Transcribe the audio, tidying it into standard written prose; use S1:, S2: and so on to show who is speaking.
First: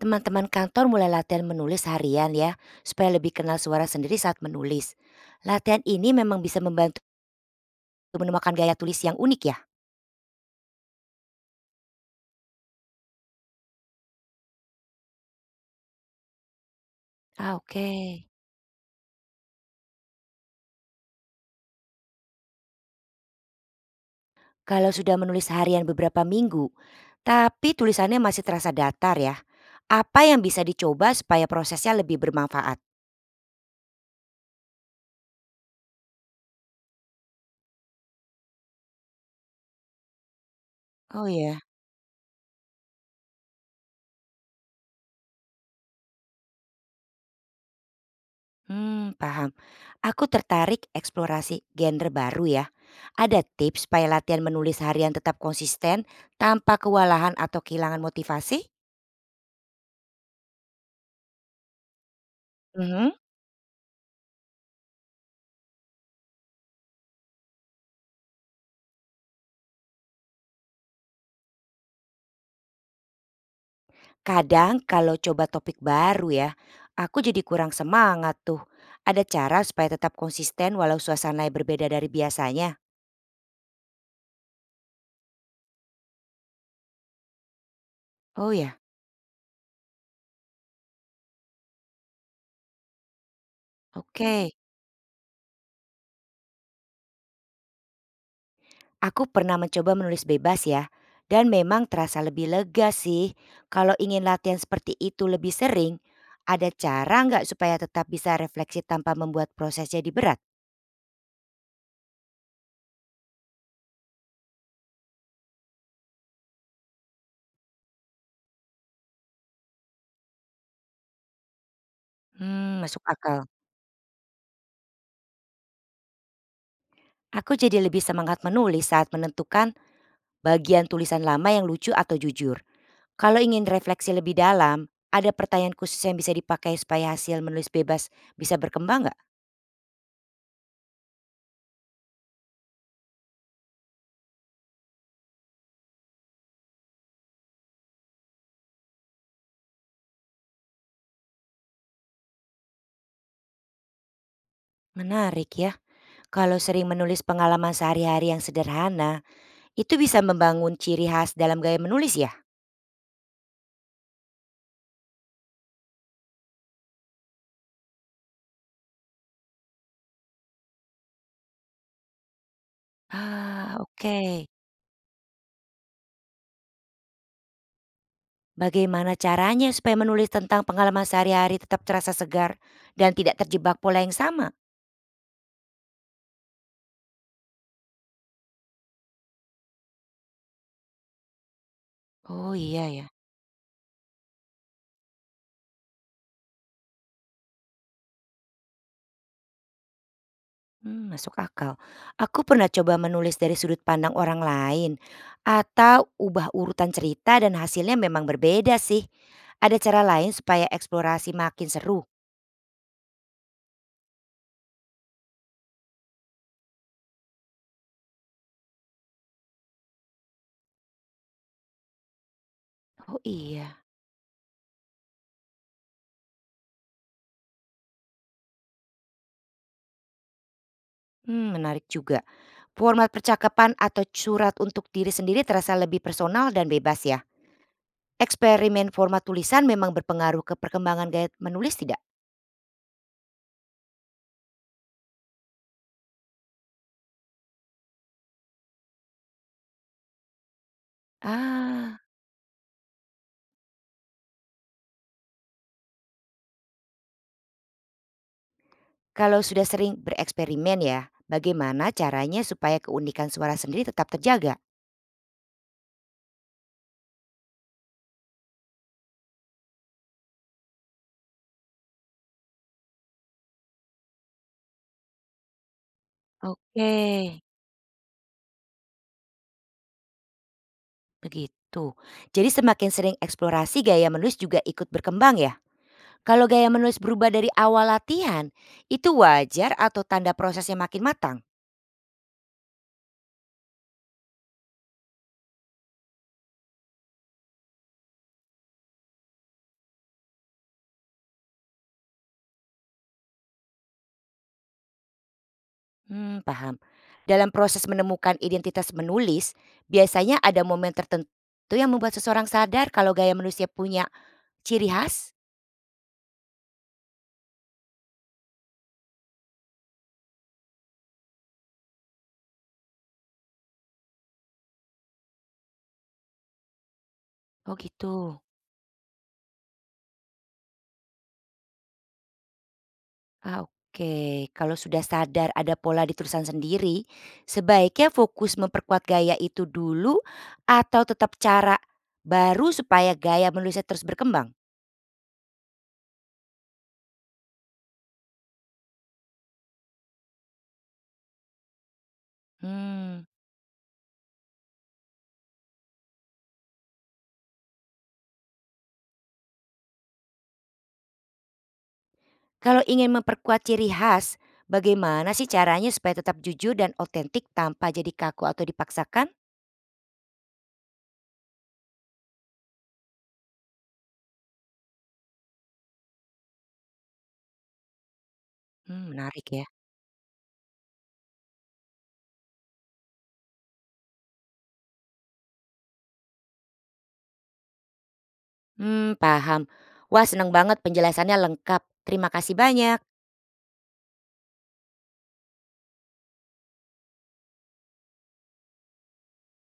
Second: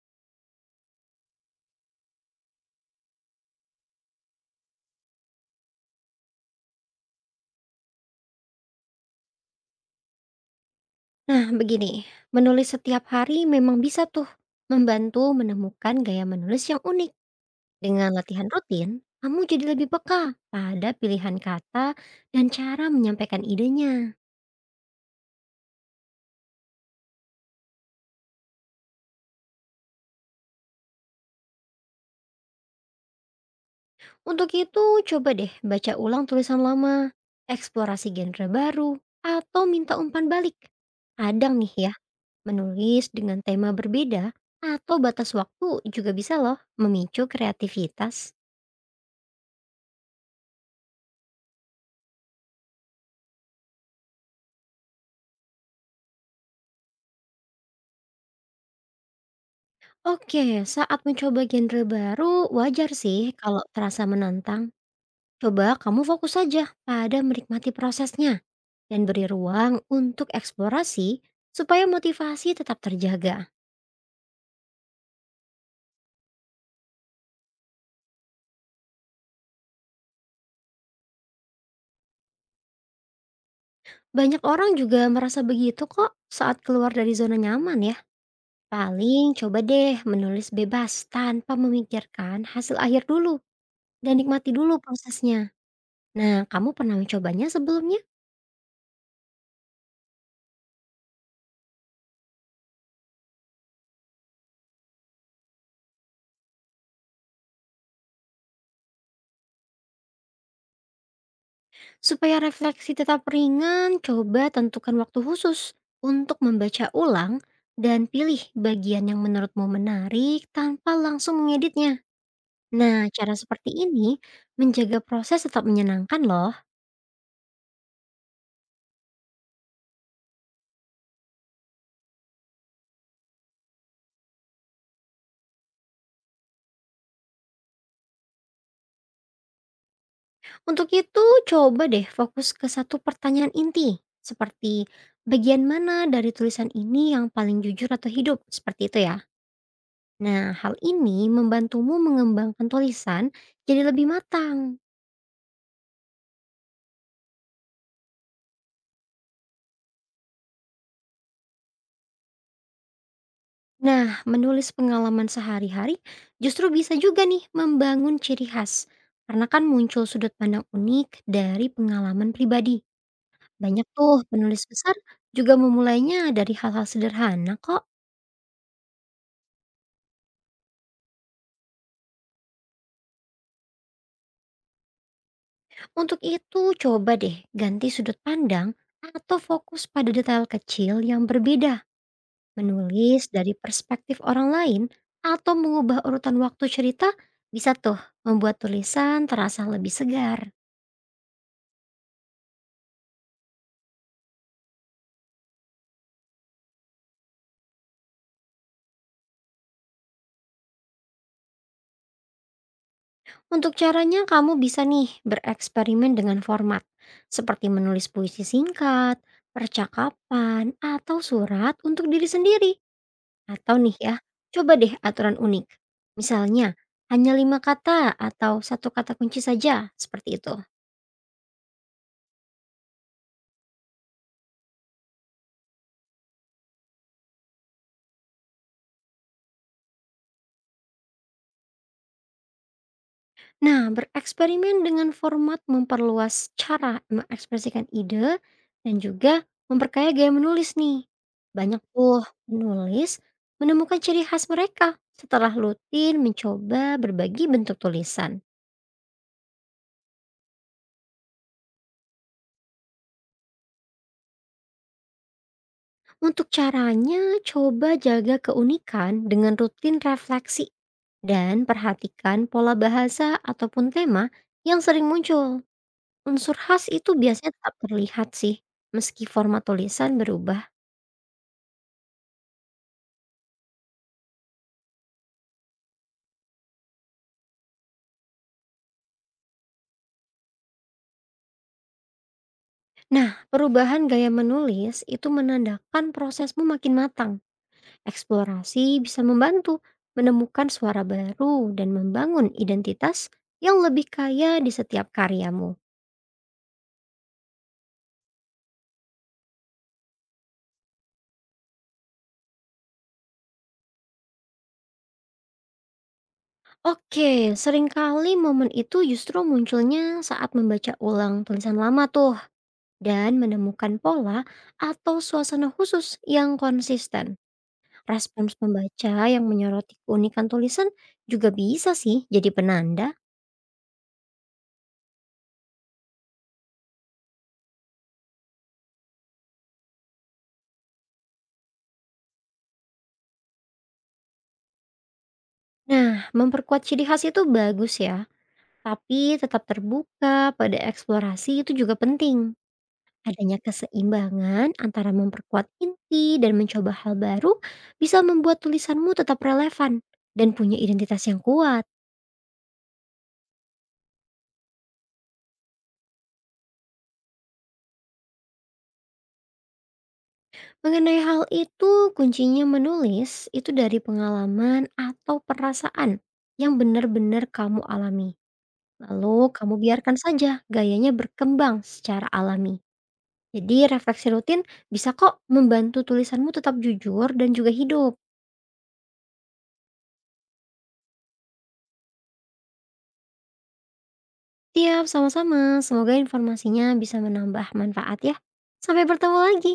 S1: Teman-teman kantor mulai latihan menulis harian ya, supaya lebih kenal suara sendiri saat menulis. Latihan ini memang bisa membantu menemukan gaya tulis yang unik ya.
S2: Nah, begini, menulis setiap hari memang bisa tuh membantu menemukan gaya menulis yang unik.
S1: Ah,
S2: Dengan
S1: oke.
S2: latihan rutin, kamu jadi lebih peka pada pilihan kata dan cara menyampaikan idenya.
S1: Kalau sudah menulis harian beberapa minggu, tapi tulisannya masih terasa datar ya. Apa yang bisa dicoba supaya prosesnya lebih bermanfaat?
S2: Untuk itu, coba deh baca ulang tulisan lama, eksplorasi genre baru, atau minta umpan balik.
S1: Oh
S2: Kadang
S1: ya.
S2: nih ya, menulis dengan tema berbeda atau batas waktu juga bisa loh memicu kreativitas.
S1: Hmm, paham. Aku tertarik eksplorasi genre baru ya. Ada tips supaya latihan menulis harian tetap konsisten tanpa kewalahan atau kehilangan motivasi?
S2: Oke, saat mencoba genre baru, wajar
S1: Mhm.
S2: sih kalau terasa menantang. Coba kamu fokus saja pada menikmati prosesnya dan beri ruang untuk eksplorasi supaya motivasi tetap terjaga.
S1: Kadang kalau coba topik baru ya, aku jadi kurang semangat tuh. Ada cara supaya tetap konsisten walau suasana berbeda dari biasanya?
S2: Banyak orang juga merasa begitu kok saat keluar dari zona nyaman ya.
S1: Oh ya,
S2: Paling coba deh menulis bebas tanpa memikirkan hasil akhir dulu dan nikmati
S1: oke.
S2: dulu prosesnya. Nah, kamu pernah mencobanya sebelumnya?
S1: Aku pernah mencoba menulis bebas ya. Dan memang terasa lebih lega sih. Kalau ingin latihan seperti itu lebih sering, ada cara nggak supaya tetap bisa refleksi tanpa membuat proses jadi berat?
S2: Supaya refleksi tetap ringan, coba tentukan waktu khusus untuk membaca ulang dan pilih bagian yang menurutmu menarik tanpa langsung mengeditnya.
S1: Hmm, masuk
S2: Nah, cara
S1: akal.
S2: seperti ini menjaga proses tetap menyenangkan loh.
S1: Aku jadi lebih semangat menulis saat menentukan bagian tulisan lama yang lucu atau jujur. Kalau ingin refleksi lebih dalam, ada pertanyaan khusus yang bisa dipakai supaya hasil menulis bebas bisa berkembang nggak?
S2: Untuk itu, coba deh fokus ke satu pertanyaan inti, seperti bagian mana dari tulisan ini yang paling jujur atau hidup, seperti itu ya. Nah, hal ini membantumu mengembangkan tulisan jadi lebih matang.
S1: Menarik ya. Kalau sering menulis pengalaman sehari-hari yang sederhana, itu bisa membangun ciri khas dalam gaya menulis ya?
S2: Nah, menulis pengalaman sehari-hari justru bisa juga nih membangun ciri khas. Karena kan muncul sudut pandang unik dari pengalaman pribadi.
S1: Ah,
S2: Banyak tuh
S1: oke.
S2: penulis besar juga memulainya dari hal-hal sederhana kok.
S1: Bagaimana caranya supaya menulis tentang pengalaman sehari-hari tetap terasa segar dan tidak terjebak pola yang sama?
S2: Untuk itu, coba deh ganti sudut pandang atau fokus pada detail kecil yang berbeda.
S1: Oh iya ya.
S2: Menulis dari perspektif orang lain atau mengubah urutan waktu cerita bisa tuh membuat tulisan terasa lebih segar.
S1: Mmm, masuk akal. Aku pernah coba menulis dari sudut pandang orang lain atau ubah urutan cerita dan hasilnya memang berbeda sih. Ada cara lain supaya eksplorasi makin seru?
S2: Untuk caranya, kamu bisa nih bereksperimen dengan format seperti menulis puisi singkat, percakapan, atau surat untuk diri sendiri.
S1: Oh
S2: Atau
S1: iya,
S2: nih ya, coba deh aturan unik. Misalnya, hanya 5 kata atau satu kata kunci saja, seperti itu.
S1: hmm, menarik juga. Format percakapan atau surat untuk diri sendiri terasa lebih personal dan bebas ya. Eksperimen format tulisan memang berpengaruh ke perkembangan gaya menulis tidak?
S2: Nah, bereksperimen dengan format memperluas cara mengekspresikan ide dan juga memperkaya gaya menulis nih. Banyak
S1: Ah,
S2: tuh penulis menemukan ciri khas mereka setelah rutin mencoba berbagi bentuk tulisan.
S1: kalau sudah sering bereksperimen ya, bagaimana caranya supaya keunikan suara sendiri tetap terjaga?
S2: Untuk caranya, coba jaga keunikan dengan rutin refleksi dan perhatikan pola bahasa ataupun tema yang sering muncul. Unsur khas
S1: Oke,
S2: itu biasanya tetap terlihat sih, meski format tulisan berubah.
S1: begitu. Jadi semakin sering eksplorasi gaya menulis juga ikut berkembang ya? Kalau gaya menulis berubah dari awal latihan, itu wajar atau tanda prosesnya makin matang?
S2: Nah, perubahan gaya menulis itu menandakan prosesmu makin matang. Eksplorasi bisa membantu menemukan suara baru dan membangun identitas yang lebih kaya di setiap karyamu.
S1: Hmm, paham. Dalam proses menemukan identitas menulis, biasanya ada momen tertentu yang membuat seseorang sadar kalau gaya menulisnya punya ciri khas?
S2: Oke, seringkali momen itu justru munculnya saat membaca ulang tulisan lama tuh dan menemukan pola atau suasana khusus yang konsisten.
S1: Oh gitu.
S2: Respons pembaca yang menyoroti keunikan tulisan juga bisa sih jadi penanda.
S1: Ah, oke. Kalau sudah sadar ada pola di tulisan sendiri, sebaiknya fokus memperkuat gaya itu dulu atau tetap cara baru supaya gaya menulisnya terus berkembang?
S2: Nah, memperkuat ciri khas itu bagus ya, tapi tetap terbuka pada eksplorasi itu juga penting.
S1: Hmm.
S2: Adanya keseimbangan antara memperkuat inti dan mencoba hal baru bisa membuat tulisanmu tetap relevan dan punya identitas yang kuat.
S1: Kalau ingin memperkuat ciri khas, bagaimana sih caranya supaya tetap jujur dan otentik tanpa jadi kaku atau dipaksakan?
S2: Mengenai hal itu, kuncinya menulis itu dari pengalaman atau perasaan yang benar-benar kamu alami.
S1: Hmm, menarik
S2: Lalu
S1: ya.
S2: kamu biarkan saja gayanya berkembang secara alami. Jadi refleksi rutin bisa kok membantu tulisanmu tetap jujur dan juga hidup.
S1: Hmm, paham. Wah, senang banget penjelasannya lengkap. Terima kasih banyak.
S2: Siap, sama-sama. Semoga informasinya bisa menambah manfaat ya. Sampai bertemu lagi.